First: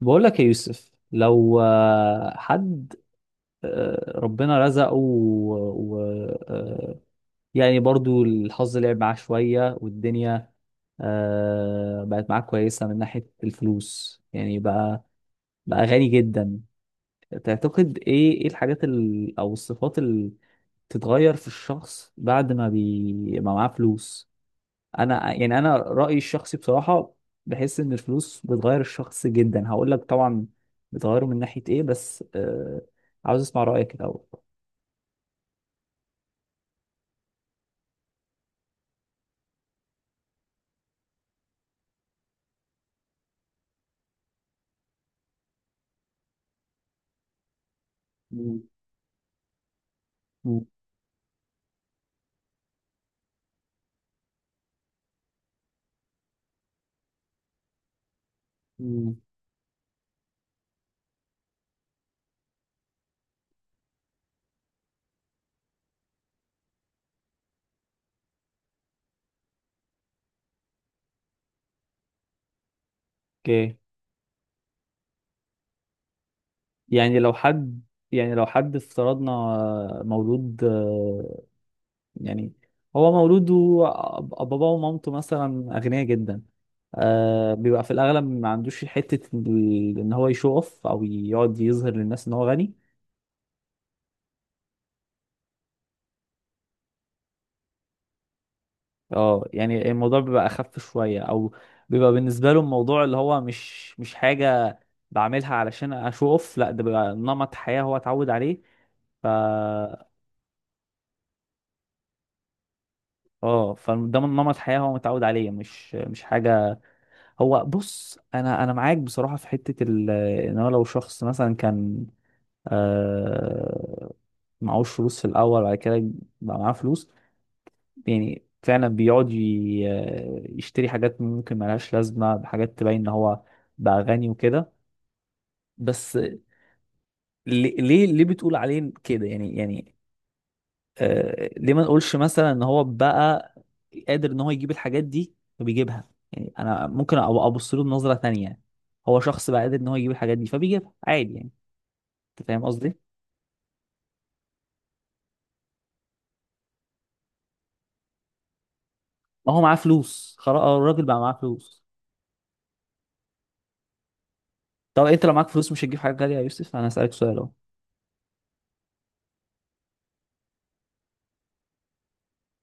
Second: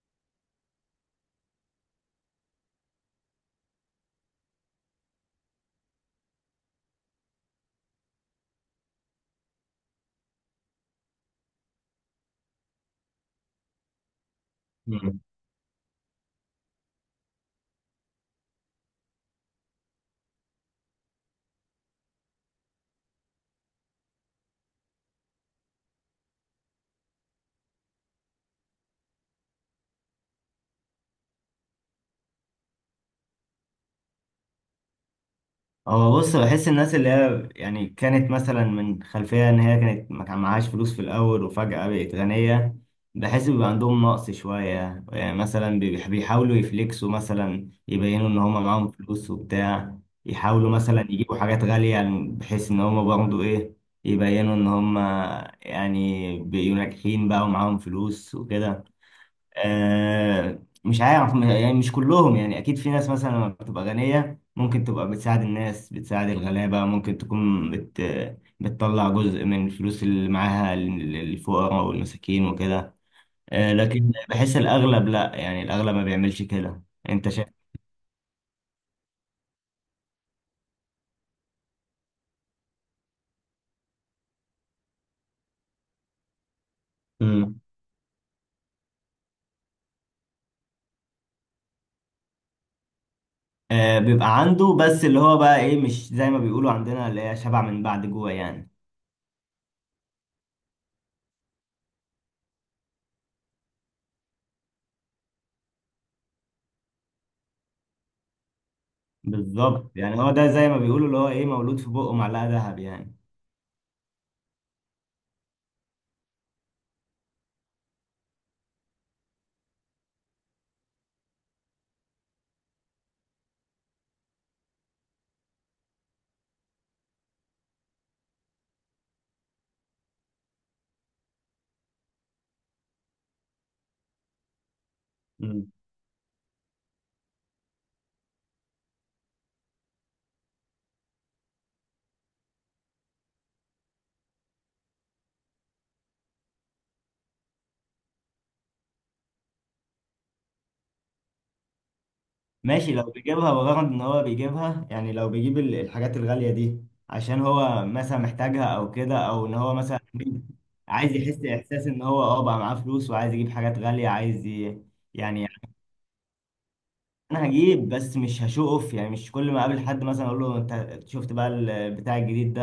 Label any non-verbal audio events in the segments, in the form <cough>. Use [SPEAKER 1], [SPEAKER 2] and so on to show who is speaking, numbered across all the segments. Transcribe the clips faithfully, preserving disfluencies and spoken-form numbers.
[SPEAKER 1] بقول لك يا يوسف لو آه، حد آه، ربنا رزقه و... و... آه، يعني برضو الحظ لعب معاه شوية والدنيا آه، بقت معاه كويسة من ناحية الفلوس، يعني بقى
[SPEAKER 2] مم.
[SPEAKER 1] بقى غني جدا. تعتقد ايه ايه الحاجات ال... او الصفات اللي بتتغير في الشخص بعد ما بي... ما معاه فلوس. انا يعني انا رايي الشخصي بصراحه. بحس ان الفلوس بتغير الشخص جدا. هقول لك طبعا بتغيره من ناحيه ايه، بس آه عاوز اسمع رايك الاول.
[SPEAKER 2] هو بص، بحس الناس اللي هي يعني كانت مثلا من خلفية إن هي كانت ما كان معهاش فلوس في الأول وفجأة بقت غنية، بحس بيبقى عندهم نقص شوية. يعني مثلا بيح- بيحاولوا يفليكسوا، مثلا يبينوا إن هما
[SPEAKER 1] مم.
[SPEAKER 2] معاهم فلوس وبتاع،
[SPEAKER 1] مم.
[SPEAKER 2] يحاولوا مثلا يجيبوا حاجات غالية، يعني بحيث إن هما برضه إيه، يبينوا إن هما يعني بيبقوا ناجحين بقى ومعاهم فلوس وكده.
[SPEAKER 1] مم.
[SPEAKER 2] آه، مش عارف م- يعني مش كلهم، يعني اكيد في ناس مثلا لما بتبقى غنية ممكن تبقى بتساعد الناس، بتساعد الغلابة، ممكن تكون بت بتطلع جزء من الفلوس اللي معاها لل- للفقراء والمساكين وكده. آه،
[SPEAKER 1] اوكي.
[SPEAKER 2] لكن بحس الاغلب لا، يعني الاغلب ما بيعملش كده.
[SPEAKER 1] يعني
[SPEAKER 2] انت
[SPEAKER 1] لو
[SPEAKER 2] شايف؟
[SPEAKER 1] حد يعني لو حد افترضنا آه، مولود. آه، يعني هو مولود وباباه ومامته مثلا اغنياء جدا. آه
[SPEAKER 2] امم.
[SPEAKER 1] بيبقى في الاغلب ما عندوش حته ال- ان هو يشوف او يقعد يظهر للناس ان هو غني.
[SPEAKER 2] آه، بيبقى عنده بس اللي هو بقى ايه، مش زي ما بيقولوا عندنا اللي هي شبع من بعد جوع يعني.
[SPEAKER 1] اه، يعني الموضوع بيبقى اخف شويه، او بيبقى بالنسبه له الموضوع اللي هو مش مش حاجه بعملها علشان اشوف اوف. لا، ده بيبقى نمط حياه هو اتعود عليه. ف
[SPEAKER 2] بالظبط، يعني هو ده زي ما بيقولوا اللي هو ايه، مولود في بقه معلقة ذهب يعني.
[SPEAKER 1] اه، فده من نمط حياه هو متعود عليه، مش مش حاجه. هو بص، انا انا معاك بصراحه في حته ال... ان هو لو شخص مثلا كان آه... معهوش فلوس في الاول، بعد كده بقى معاه فلوس. يعني فعلا بيقعد ي- يشتري حاجات ممكن ملهاش لازمة بحاجات تبين ان هو بقى غني وكده. بس ليه ليه ليه بتقول عليه كده؟ يعني يعني آه ليه ما نقولش مثلا ان هو بقى قادر ان هو يجيب الحاجات دي فبيجيبها؟ يعني انا ممكن أ- ابص له بنظرة تانية. هو شخص بقى قادر ان هو يجيب الحاجات دي فبيجيبها عادي. يعني انت فاهم
[SPEAKER 2] ماشي،
[SPEAKER 1] قصدي؟
[SPEAKER 2] لو بيجيبها بغرض ان هو بيجيبها، يعني لو بيجيب ال- الحاجات الغالية دي عشان هو مثلا محتاجها او كده، او
[SPEAKER 1] ما
[SPEAKER 2] ان
[SPEAKER 1] هو
[SPEAKER 2] هو
[SPEAKER 1] معاه
[SPEAKER 2] مثلا
[SPEAKER 1] فلوس خلاص. آه، الراجل
[SPEAKER 2] عايز
[SPEAKER 1] بقى معاه
[SPEAKER 2] يحس
[SPEAKER 1] فلوس.
[SPEAKER 2] احساس ان هو اه بقى معاه فلوس وعايز يجيب حاجات غالية، عايز ي...
[SPEAKER 1] طب انت لو
[SPEAKER 2] يعني،
[SPEAKER 1] معاك فلوس مش هتجيب حاجة غالية يا يوسف؟ انا هسألك سؤال
[SPEAKER 2] انا
[SPEAKER 1] اهو.
[SPEAKER 2] هجيب بس مش هشو اوف، يعني مش كل ما اقابل حد مثلا اقول له انت شفت بقى البتاع الجديد ده،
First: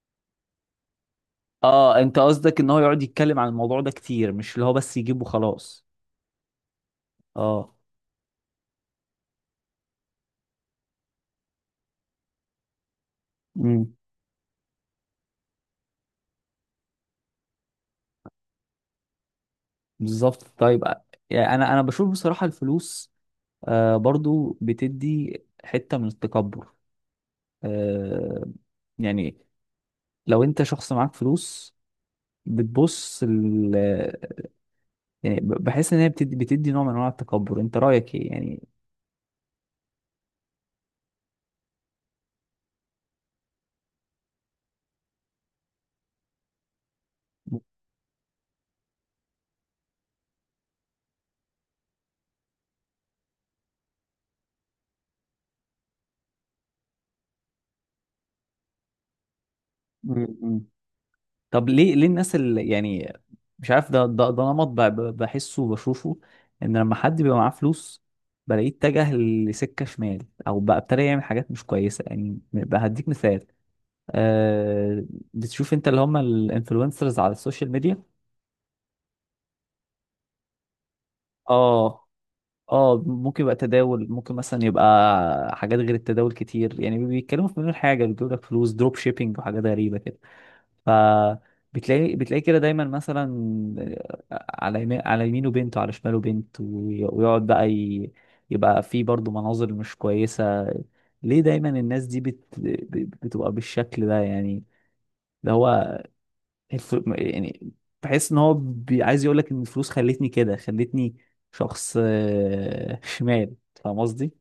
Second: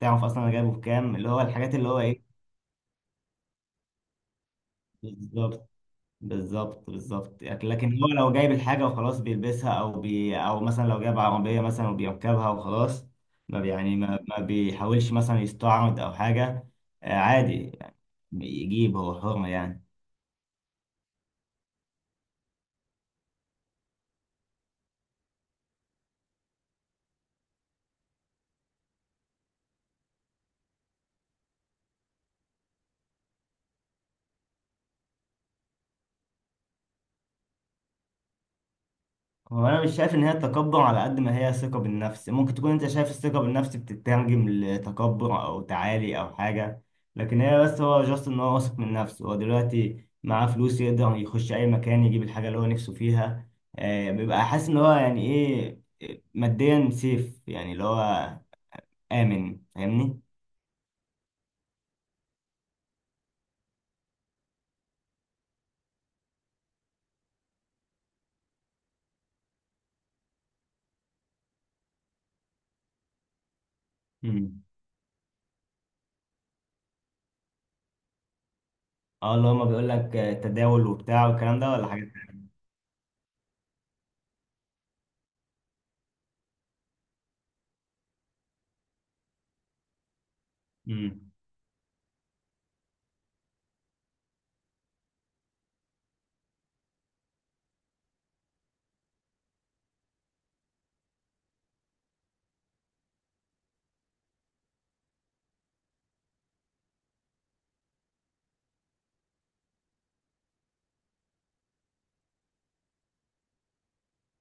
[SPEAKER 2] تعرف اصلا انا جايبه بكام، اللي هو الحاجات اللي
[SPEAKER 1] اه،
[SPEAKER 2] هو
[SPEAKER 1] انت
[SPEAKER 2] ايه.
[SPEAKER 1] قصدك ان هو يقعد يتكلم عن الموضوع ده كتير، مش اللي هو بس يجيبه
[SPEAKER 2] بالظبط
[SPEAKER 1] خلاص.
[SPEAKER 2] بالظبط بالظبط،
[SPEAKER 1] اه.
[SPEAKER 2] لكن هو لو جايب الحاجة وخلاص بيلبسها، أو بي أو مثلا لو جايب عربية مثلا وبيركبها وخلاص، ما بي-
[SPEAKER 1] امم
[SPEAKER 2] يعني ما, ما بيحاولش مثلا يستعرض أو حاجة. آه، عادي، يجيب، هو حر يعني.
[SPEAKER 1] بالظبط. طيب، آه، يعني انا انا بشوف بصراحة الفلوس آه برضو بتدي حتة من التكبر. آه يعني لو انت شخص معاك فلوس، بتبص ال يعني ب- بحس ان هي بتدي بتدي نوع من انواع التكبر، انت رأيك ايه يعني؟
[SPEAKER 2] هو انا مش شايف ان هي تكبر، على قد ما هي ثقة بالنفس. ممكن تكون انت شايف الثقة بالنفس بتترجم لتكبر او تعالي او حاجة، لكن هي
[SPEAKER 1] مم.
[SPEAKER 2] بس هو جاست ان هو واثق من نفسه، هو دلوقتي معاه فلوس يقدر يخش اي مكان يجيب الحاجة اللي هو نفسه فيها. آه، بيبقى حاسس ان هو يعني ايه، ماديا سيف، يعني اللي هو آمن، فاهمني.
[SPEAKER 1] مم. طب ليه ليه الناس اللي يعني مش عارف. ده ده, ده نمط ب- ب- بحسه وبشوفه، ان لما حد بيبقى معاه فلوس بلاقيه اتجه لسكه شمال، او بقى ابتدى يعمل حاجات مش كويسه. يعني بقى هديك مثال.
[SPEAKER 2] مم.
[SPEAKER 1] آه بتشوف انت اللي هم الانفلونسرز على السوشيال ميديا.
[SPEAKER 2] اه، اللي هو ما بيقول لك تداول وبتاع والكلام ده ولا
[SPEAKER 1] اه،
[SPEAKER 2] حاجة.
[SPEAKER 1] اه، ممكن يبقى تداول، ممكن مثلا يبقى حاجات غير التداول كتير. يعني بيتكلموا في مليون حاجه، بيجيبوا لك فلوس دروب شيبينج وحاجات غريبه كده.
[SPEAKER 2] مم.
[SPEAKER 1] فبتلاقي بتلاقي كده دايما مثلا على يمين على يمينه بنت وعلى شماله بنت، وي- ويقعد بقى ي... يبقى في برضه مناظر مش كويسة. ليه دايما الناس دي بت... ب- بتبقى بالشكل ده يعني؟ ده هو الف... يعني بحس ان هو بي... عايز يقول لك ان الفلوس خلتني كده، خلتني شخص آه، شمال. فاهم قصدي؟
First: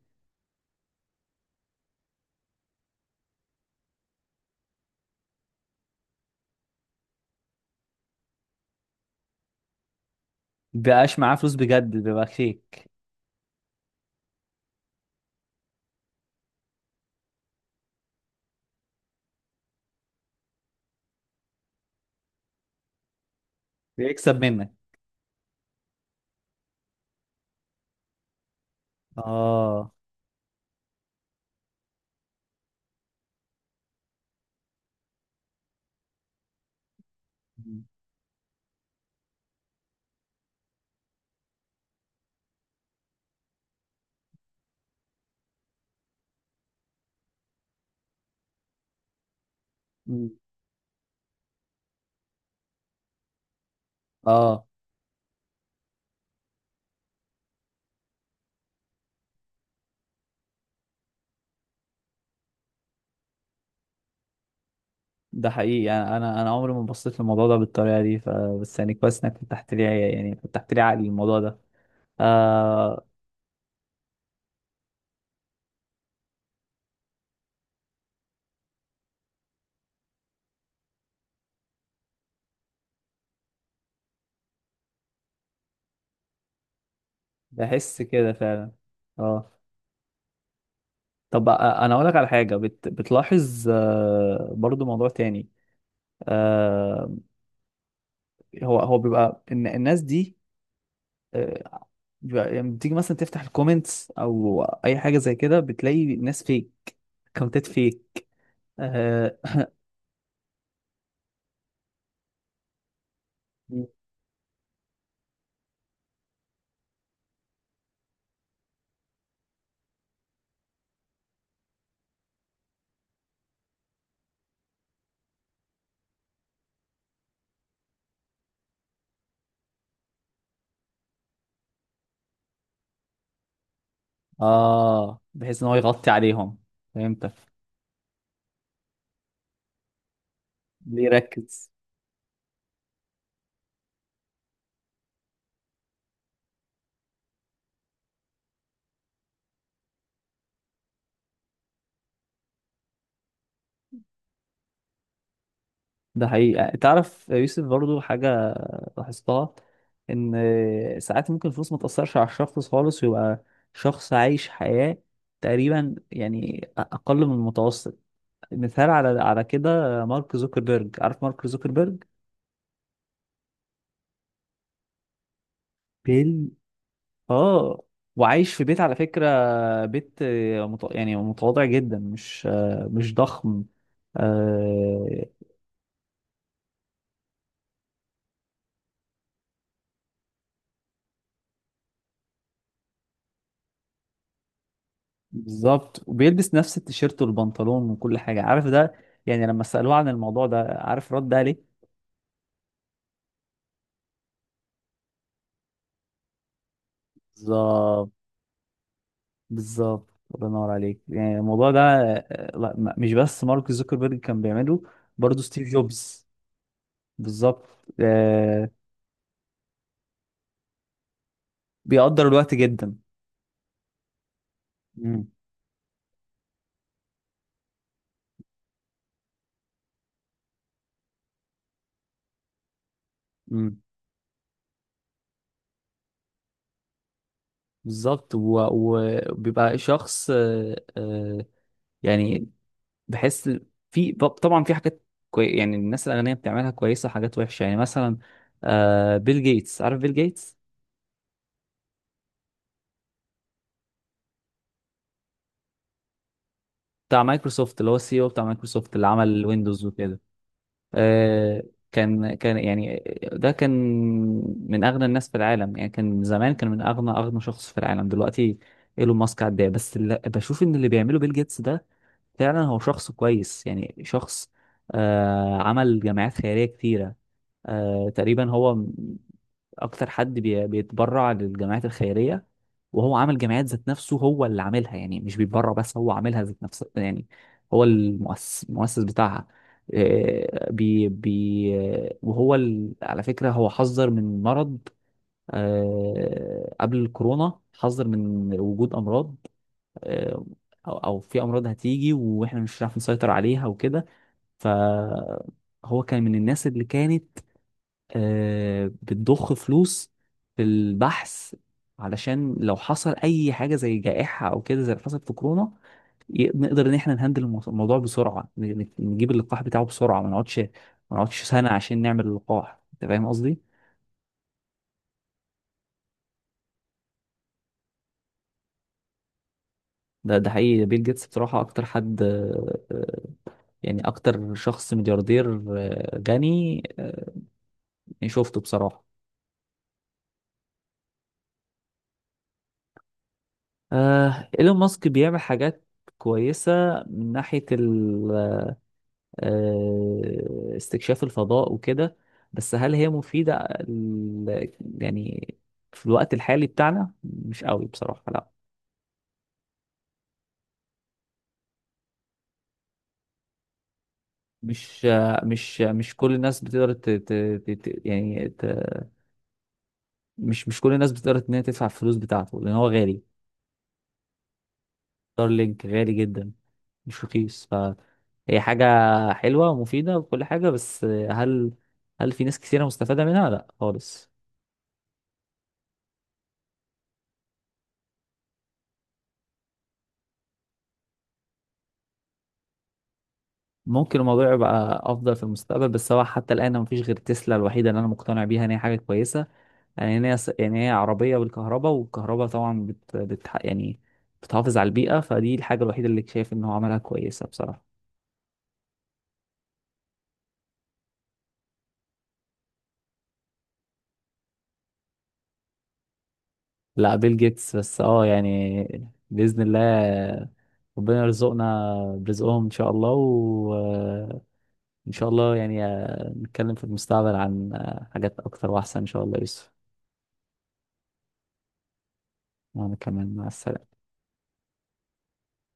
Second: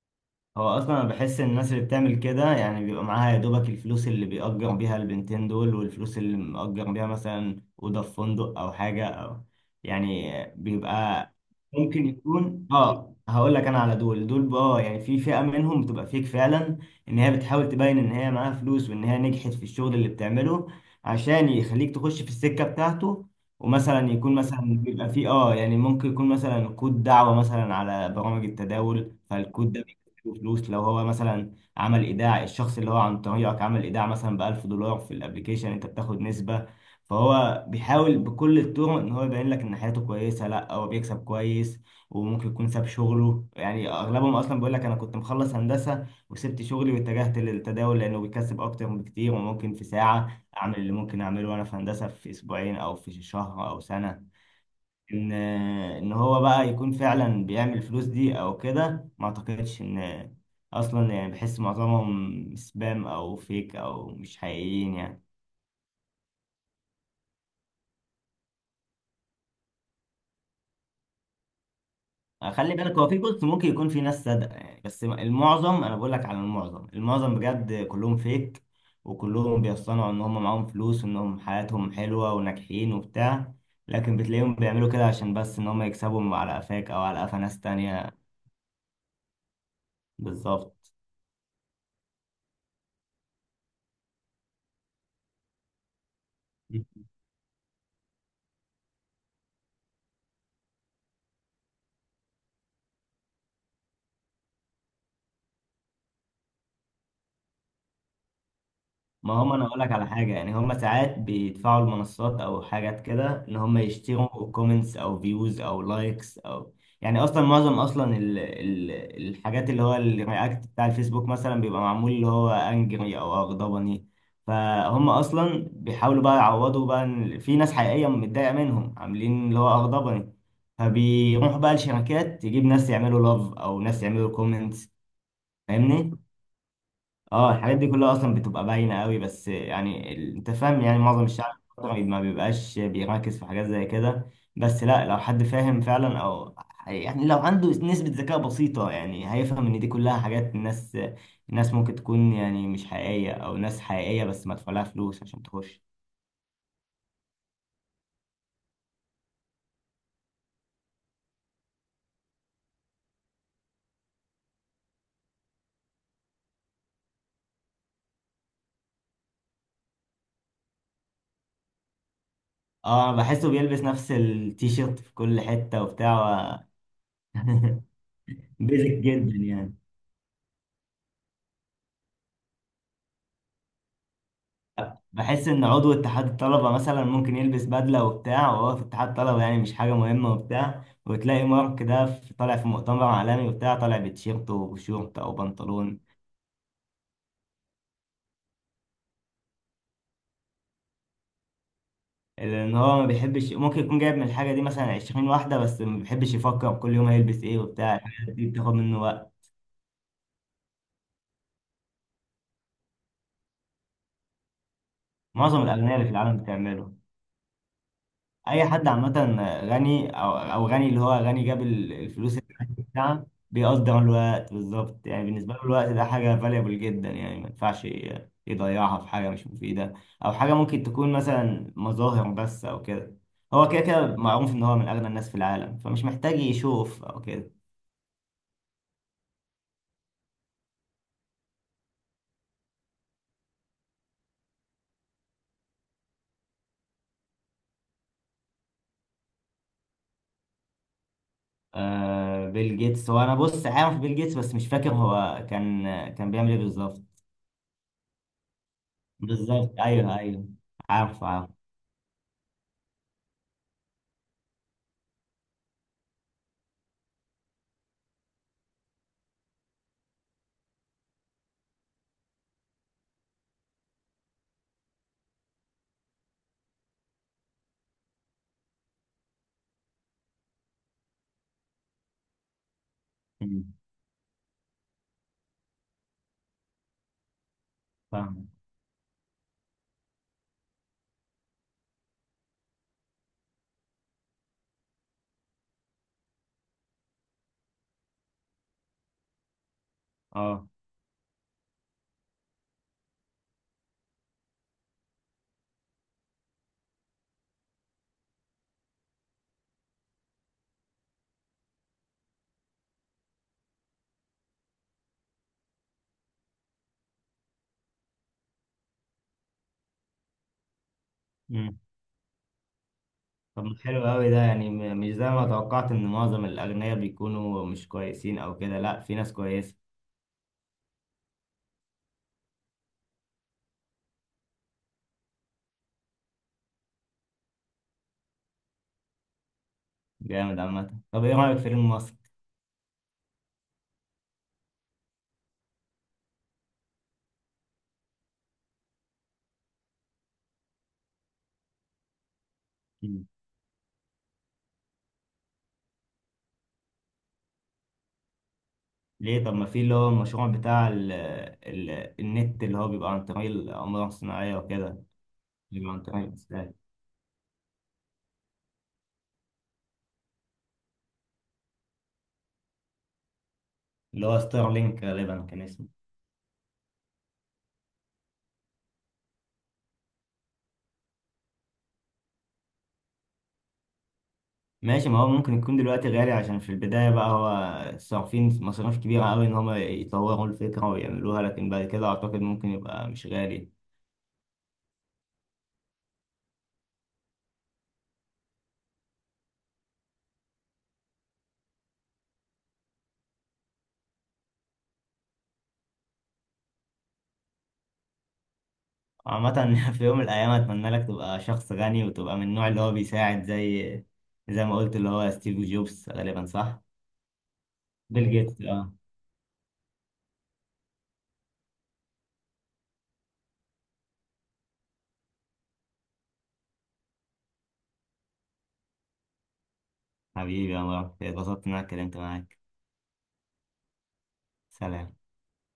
[SPEAKER 2] هو اصلا انا بحس ان الناس اللي بتعمل كده يعني بيبقى معاها يا دوبك الفلوس اللي بيأجر بيها البنتين دول، والفلوس اللي مأجر بيها مثلا اوضه في فندق او حاجه او يعني،
[SPEAKER 1] بقاش
[SPEAKER 2] بيبقى
[SPEAKER 1] معاه فلوس بجد
[SPEAKER 2] ممكن
[SPEAKER 1] بيبقى
[SPEAKER 2] يكون
[SPEAKER 1] فيك،
[SPEAKER 2] اه. هقول لك انا على دول دول بقى، آه، يعني في فئه منهم بتبقى فيك فعلا، ان هي بتحاول تبين ان هي معاها فلوس وان هي نجحت في الشغل اللي بتعمله عشان يخليك تخش في السكه بتاعته. ومثلا يكون
[SPEAKER 1] بيكسب
[SPEAKER 2] مثلا
[SPEAKER 1] منك.
[SPEAKER 2] بيبقى فيه اه يعني، ممكن يكون مثلا كود دعوة مثلا على برامج التداول، فالكود ده
[SPEAKER 1] اه.
[SPEAKER 2] له فلوس لو هو مثلا عمل ايداع، الشخص اللي هو عن طريقك عمل ايداع مثلا ب ألف دولار في الابليكيشن، انت بتاخد نسبة. فهو بيحاول بكل الطرق ان هو يبين لك ان حياته كويسة، لا هو بيكسب كويس، وممكن يكون ساب شغله. يعني اغلبهم اصلا بيقول لك انا كنت مخلص هندسة وسبت شغلي واتجهت للتداول لانه بيكسب اكتر بكتير، وممكن في
[SPEAKER 1] مم.
[SPEAKER 2] ساعة اعمل اللي ممكن اعمله وانا في هندسة في اسبوعين او في شهر او سنة.
[SPEAKER 1] اه.
[SPEAKER 2] ان ان هو بقى يكون فعلا بيعمل فلوس دي او كده، ما اعتقدش ان، اصلا يعني بحس معظمهم سبام او فيك او مش حقيقيين يعني.
[SPEAKER 1] ده حقيقي، انا انا انا عمري ما بصيت للموضوع ده بالطريقه دي. ف... بس يعني كويس انك فتحت لي، يعني فتحت لي عقلي الموضوع ده.
[SPEAKER 2] خلي بالك،
[SPEAKER 1] آه
[SPEAKER 2] هو في بص ممكن يكون في ناس صادقه يعني، بس المعظم، انا بقول لك على المعظم، المعظم بجد كلهم فيك. وكلهم بيصطنعوا ان هم معاهم فلوس، وانهم حياتهم حلوه وناجحين وبتاع، لكن بتلاقيهم بيعملوا كده عشان بس ان هم يكسبوا على قفاك او على قفا ناس
[SPEAKER 1] بحس
[SPEAKER 2] تانية.
[SPEAKER 1] كده فعلا. اه.
[SPEAKER 2] بالظبط.
[SPEAKER 1] طب أ- انا اقول لك على حاجه. بت... بتلاحظ آه برضو موضوع تاني. آه هو هو بيبقى إن الناس دي، آه بيبقى- يعني بتيجي مثلا تفتح الكومنتس او اي حاجه زي كده، بتلاقي ناس فيك، اكونتات فيك.
[SPEAKER 2] ما
[SPEAKER 1] آه,
[SPEAKER 2] هم انا اقول لك على حاجه، يعني هم ساعات بيدفعوا المنصات او حاجات كده ان هم يشتروا كومنتس او فيوز او لايكس او، يعني اصلا معظم اصلا ال... ال... الحاجات اللي هو الرياكت بتاع الفيسبوك مثلا، بيبقى معمول اللي هو انجري او اغضبني. فهم اصلا بيحاولوا بقى يعوضوا بقى إن في ناس حقيقيه متضايقه منهم عاملين اللي هو اغضبني، فبيروحوا بقى لشركات تجيب ناس يعملوا لاف او ناس يعملوا كومنتس.
[SPEAKER 1] اه، بحيث ان هو يغطي
[SPEAKER 2] فاهمني.
[SPEAKER 1] عليهم. فهمتك.
[SPEAKER 2] اه، الحاجات دي كلها اصلا بتبقى باينه قوي، بس يعني ال- انت فاهم، يعني
[SPEAKER 1] ليه
[SPEAKER 2] معظم الشعب
[SPEAKER 1] ركز.
[SPEAKER 2] ما بيبقاش بيركز في حاجات زي كده. بس لا، لو حد فاهم فعلا، او يعني لو عنده نسبه ذكاء بسيطه، يعني هيفهم ان دي كلها حاجات، الناس، الناس ممكن تكون يعني مش حقيقيه، او ناس حقيقيه بس مدفوع لها فلوس عشان تخش.
[SPEAKER 1] ده حقيقي. يعني تعرف يا يوسف برضو حاجة لاحظتها، إن ساعات ممكن الفلوس ما تأثرش على الشخص خالص، ويبقى شخص عايش حياة تقريبا يعني أقل من المتوسط. مثال على على كده، مارك زوكربيرج. عارف مارك زوكربيرج؟
[SPEAKER 2] اه، انا بحسه بيلبس نفس التيشيرت في كل حته
[SPEAKER 1] بيل
[SPEAKER 2] وبتاع. <laughs> و-
[SPEAKER 1] آه وعايش في بيت
[SPEAKER 2] بيزك
[SPEAKER 1] على فكرة.
[SPEAKER 2] جدا يعني.
[SPEAKER 1] بيت مت- يعني متواضع جدا، مش مش ضخم. آه،
[SPEAKER 2] بحس ان عضو اتحاد الطلبه مثلا ممكن يلبس بدله وبتاع وهو في اتحاد طلبه، يعني مش حاجه مهمه وبتاع، وتلاقي مارك ده في- طالع في مؤتمر عالمي وبتاع، طالع بتيشيرت وشورت او بنطلون.
[SPEAKER 1] بالظبط، وبيلبس نفس التيشيرت والبنطلون وكل حاجة. عارف ده؟ يعني لما سألوه عن الموضوع ده، عارف رد عليه؟
[SPEAKER 2] لان هو ما بيحبش، ممكن يكون جايب من الحاجه دي مثلا عشرين واحده، بس ما بيحبش يفكر كل يوم هيلبس ايه وبتاع،
[SPEAKER 1] بالظبط،
[SPEAKER 2] الحاجات دي بتاخد منه وقت.
[SPEAKER 1] بالظبط، الله ينور عليك. يعني الموضوع ده آه، لا، ما- مش بس مارك زوكربيرج كان بيعمله، برضه
[SPEAKER 2] معظم
[SPEAKER 1] ستيف
[SPEAKER 2] الاغنياء اللي في
[SPEAKER 1] جوبز.
[SPEAKER 2] العالم بتعمله.
[SPEAKER 1] بالظبط. آه،
[SPEAKER 2] اي حد عامه غني، او او غني اللي هو غني جاب ال-
[SPEAKER 1] بيقدر
[SPEAKER 2] الفلوس
[SPEAKER 1] الوقت
[SPEAKER 2] اللي
[SPEAKER 1] جدا.
[SPEAKER 2] بتاعها، بيقدر الوقت بالظبط. يعني
[SPEAKER 1] مم.
[SPEAKER 2] بالنسبه له الوقت ده حاجه فاليبل جدا، يعني ما ينفعش ي- يضيعها في حاجه مش مفيده، او حاجه ممكن تكون مثلا مظاهر بس او كده. هو
[SPEAKER 1] مم.
[SPEAKER 2] كده كده معروف ان هو من اغنى الناس في العالم، فمش محتاج يشوف او كده.
[SPEAKER 1] بالظبط، و- وبيبقى شخص آه، آه، يعني بحس في طبعا في حاجات كوي... يعني الناس الأغنياء بتعملها كويسة، وحاجات وحشة. يعني مثلا آه بيل جيتس. عارف بيل جيتس؟
[SPEAKER 2] آه بيل جيتس، هو انا بص عارف بيل جيتس، بس مش فاكر هو كان، كان بيعمل ايه بالظبط.
[SPEAKER 1] بتاع مايكروسوفت، اللي هو السي او بتاع مايكروسوفت، اللي عمل
[SPEAKER 2] بالظبط،
[SPEAKER 1] ويندوز
[SPEAKER 2] ايوه
[SPEAKER 1] وكده.
[SPEAKER 2] ايوه، عارف عارف.
[SPEAKER 1] آه كان كان يعني. ده كان من أغنى الناس في العالم. يعني كان زمان كان من أغنى أغنى شخص في العالم. دلوقتي ايلون ماسك عداه، بس اللي بشوف ان اللي بيعمله بيل جيتس ده فعلا هو شخص كويس، يعني شخص آه عمل جمعيات خيرية كتيرة. آه تقريبا هو م- اكتر حد بي- بيتبرع للجمعيات الخيريه. وهو عامل جمعيات
[SPEAKER 2] مم،
[SPEAKER 1] ذات نفسه، هو اللي عاملها. يعني مش بيتبرع بس، هو عاملها ذات نفسه يعني. هو
[SPEAKER 2] فاهم.
[SPEAKER 1] المؤسس المؤسس بتاعها. آه، بي بي وهو ال... على فكرة هو حذر من مرض. آه، قبل الكورونا حذر من وجود أمراض. آه،
[SPEAKER 2] اه،
[SPEAKER 1] أو أو في أمراض هتيجي وإحنا مش هنعرف نسيطر عليها وكده. فهو كان من الناس اللي كانت آه، بتضخ فلوس في البحث، علشان لو حصل اي حاجه زي جائحه او كده، زي اللي حصل في كورونا. ي- نقدر ان احنا نهندل المو- الموضوع بسرعه، ن- ن- نجيب اللقاح بتاعه بسرعه. ما نقعدش ما نقعدش سنه عشان نعمل اللقاح. انت فاهم قصدي؟
[SPEAKER 2] طب ما حلو قوي ده. يعني م- مش زي ما توقعت ان معظم الاغنياء بيكونوا مش كويسين او كده، لا في ناس كويسه.
[SPEAKER 1] ده ده حقيقي. بيل جيتس بصراحه اكتر حد، آه، آه، يعني اكتر شخص ملياردير، آه، غني، آه، يعني شفته بصراحه.
[SPEAKER 2] جامد عامه. طب ايه رايك في فيلم مصر؟
[SPEAKER 1] آه، ايلون ماسك بيعمل حاجات كويسه من ناحيه آه، استكشاف الفضاء وكده. بس هل هي
[SPEAKER 2] مم.
[SPEAKER 1] مفيدة ال- يعني في الوقت الحالي بتاعنا؟ مش قوي بصراحة، لا.
[SPEAKER 2] ليه؟ طب ما في اللي هو المشروع بتاع ال، ال، النت اللي هو بيبقى عن طريق الاقمار الصناعيه وكده،
[SPEAKER 1] مش آه، مش آه،
[SPEAKER 2] بيبقى عن
[SPEAKER 1] مش
[SPEAKER 2] طريق
[SPEAKER 1] كل الناس
[SPEAKER 2] الإسلاك.
[SPEAKER 1] بتقدر ت... ت... ت... ت- يعني ت... مش مش كل الناس بتقدر ان هي تدفع الفلوس بتاعته، لان هو غالي.
[SPEAKER 2] اللي هو ستارلينك غالبا كان
[SPEAKER 1] ستارلينك
[SPEAKER 2] اسمه.
[SPEAKER 1] غالي جدا، مش رخيص. فهي حاجة حلوة ومفيدة وكل حاجة، بس هل هل في ناس كثيرة مستفادة منها؟ لا خالص.
[SPEAKER 2] ماشي، ما هو ممكن يكون دلوقتي غالي عشان في البدايه بقى هو صارفين مصاريف كبيره قوي ان هم يطوروا الفكره ويعملوها، لكن بعد كده اعتقد ممكن يبقى مش غالي.
[SPEAKER 1] ممكن الموضوع يبقى افضل في المستقبل، بس هو حتى الان مفيش غير تسلا الوحيده اللي انا مقتنع بيها ان هي حاجه كويسه. يعني ان هي يعني هي عربيه بالكهرباء، والكهرباء طبعا بت... بت... يعني بتحافظ على البيئه. فدي الحاجه الوحيده اللي شايف ان هو عملها كويسه بصراحه.
[SPEAKER 2] عامة <laughs> في يوم من الأيام أتمنى لك تبقى شخص غني وتبقى من النوع اللي هو بيساعد، زي زي ما قلت اللي هو ستيف جوبز، غالبا صح؟
[SPEAKER 1] لا، بيل جيتس بس.
[SPEAKER 2] بيل،
[SPEAKER 1] اه،
[SPEAKER 2] مظبوط، جيتس،
[SPEAKER 1] يعني
[SPEAKER 2] اه.
[SPEAKER 1] باذن الله. ربنا يرزقنا برزقهم ان شاء الله. وان شاء الله يعني نتكلم في المستقبل عن حاجات اكتر واحسن ان شاء الله يا يوسف.
[SPEAKER 2] حبيبي يا مروان، اتبسطت إن أنا اتكلمت معاك.
[SPEAKER 1] وانا كمان، مع السلامه.
[SPEAKER 2] سلام.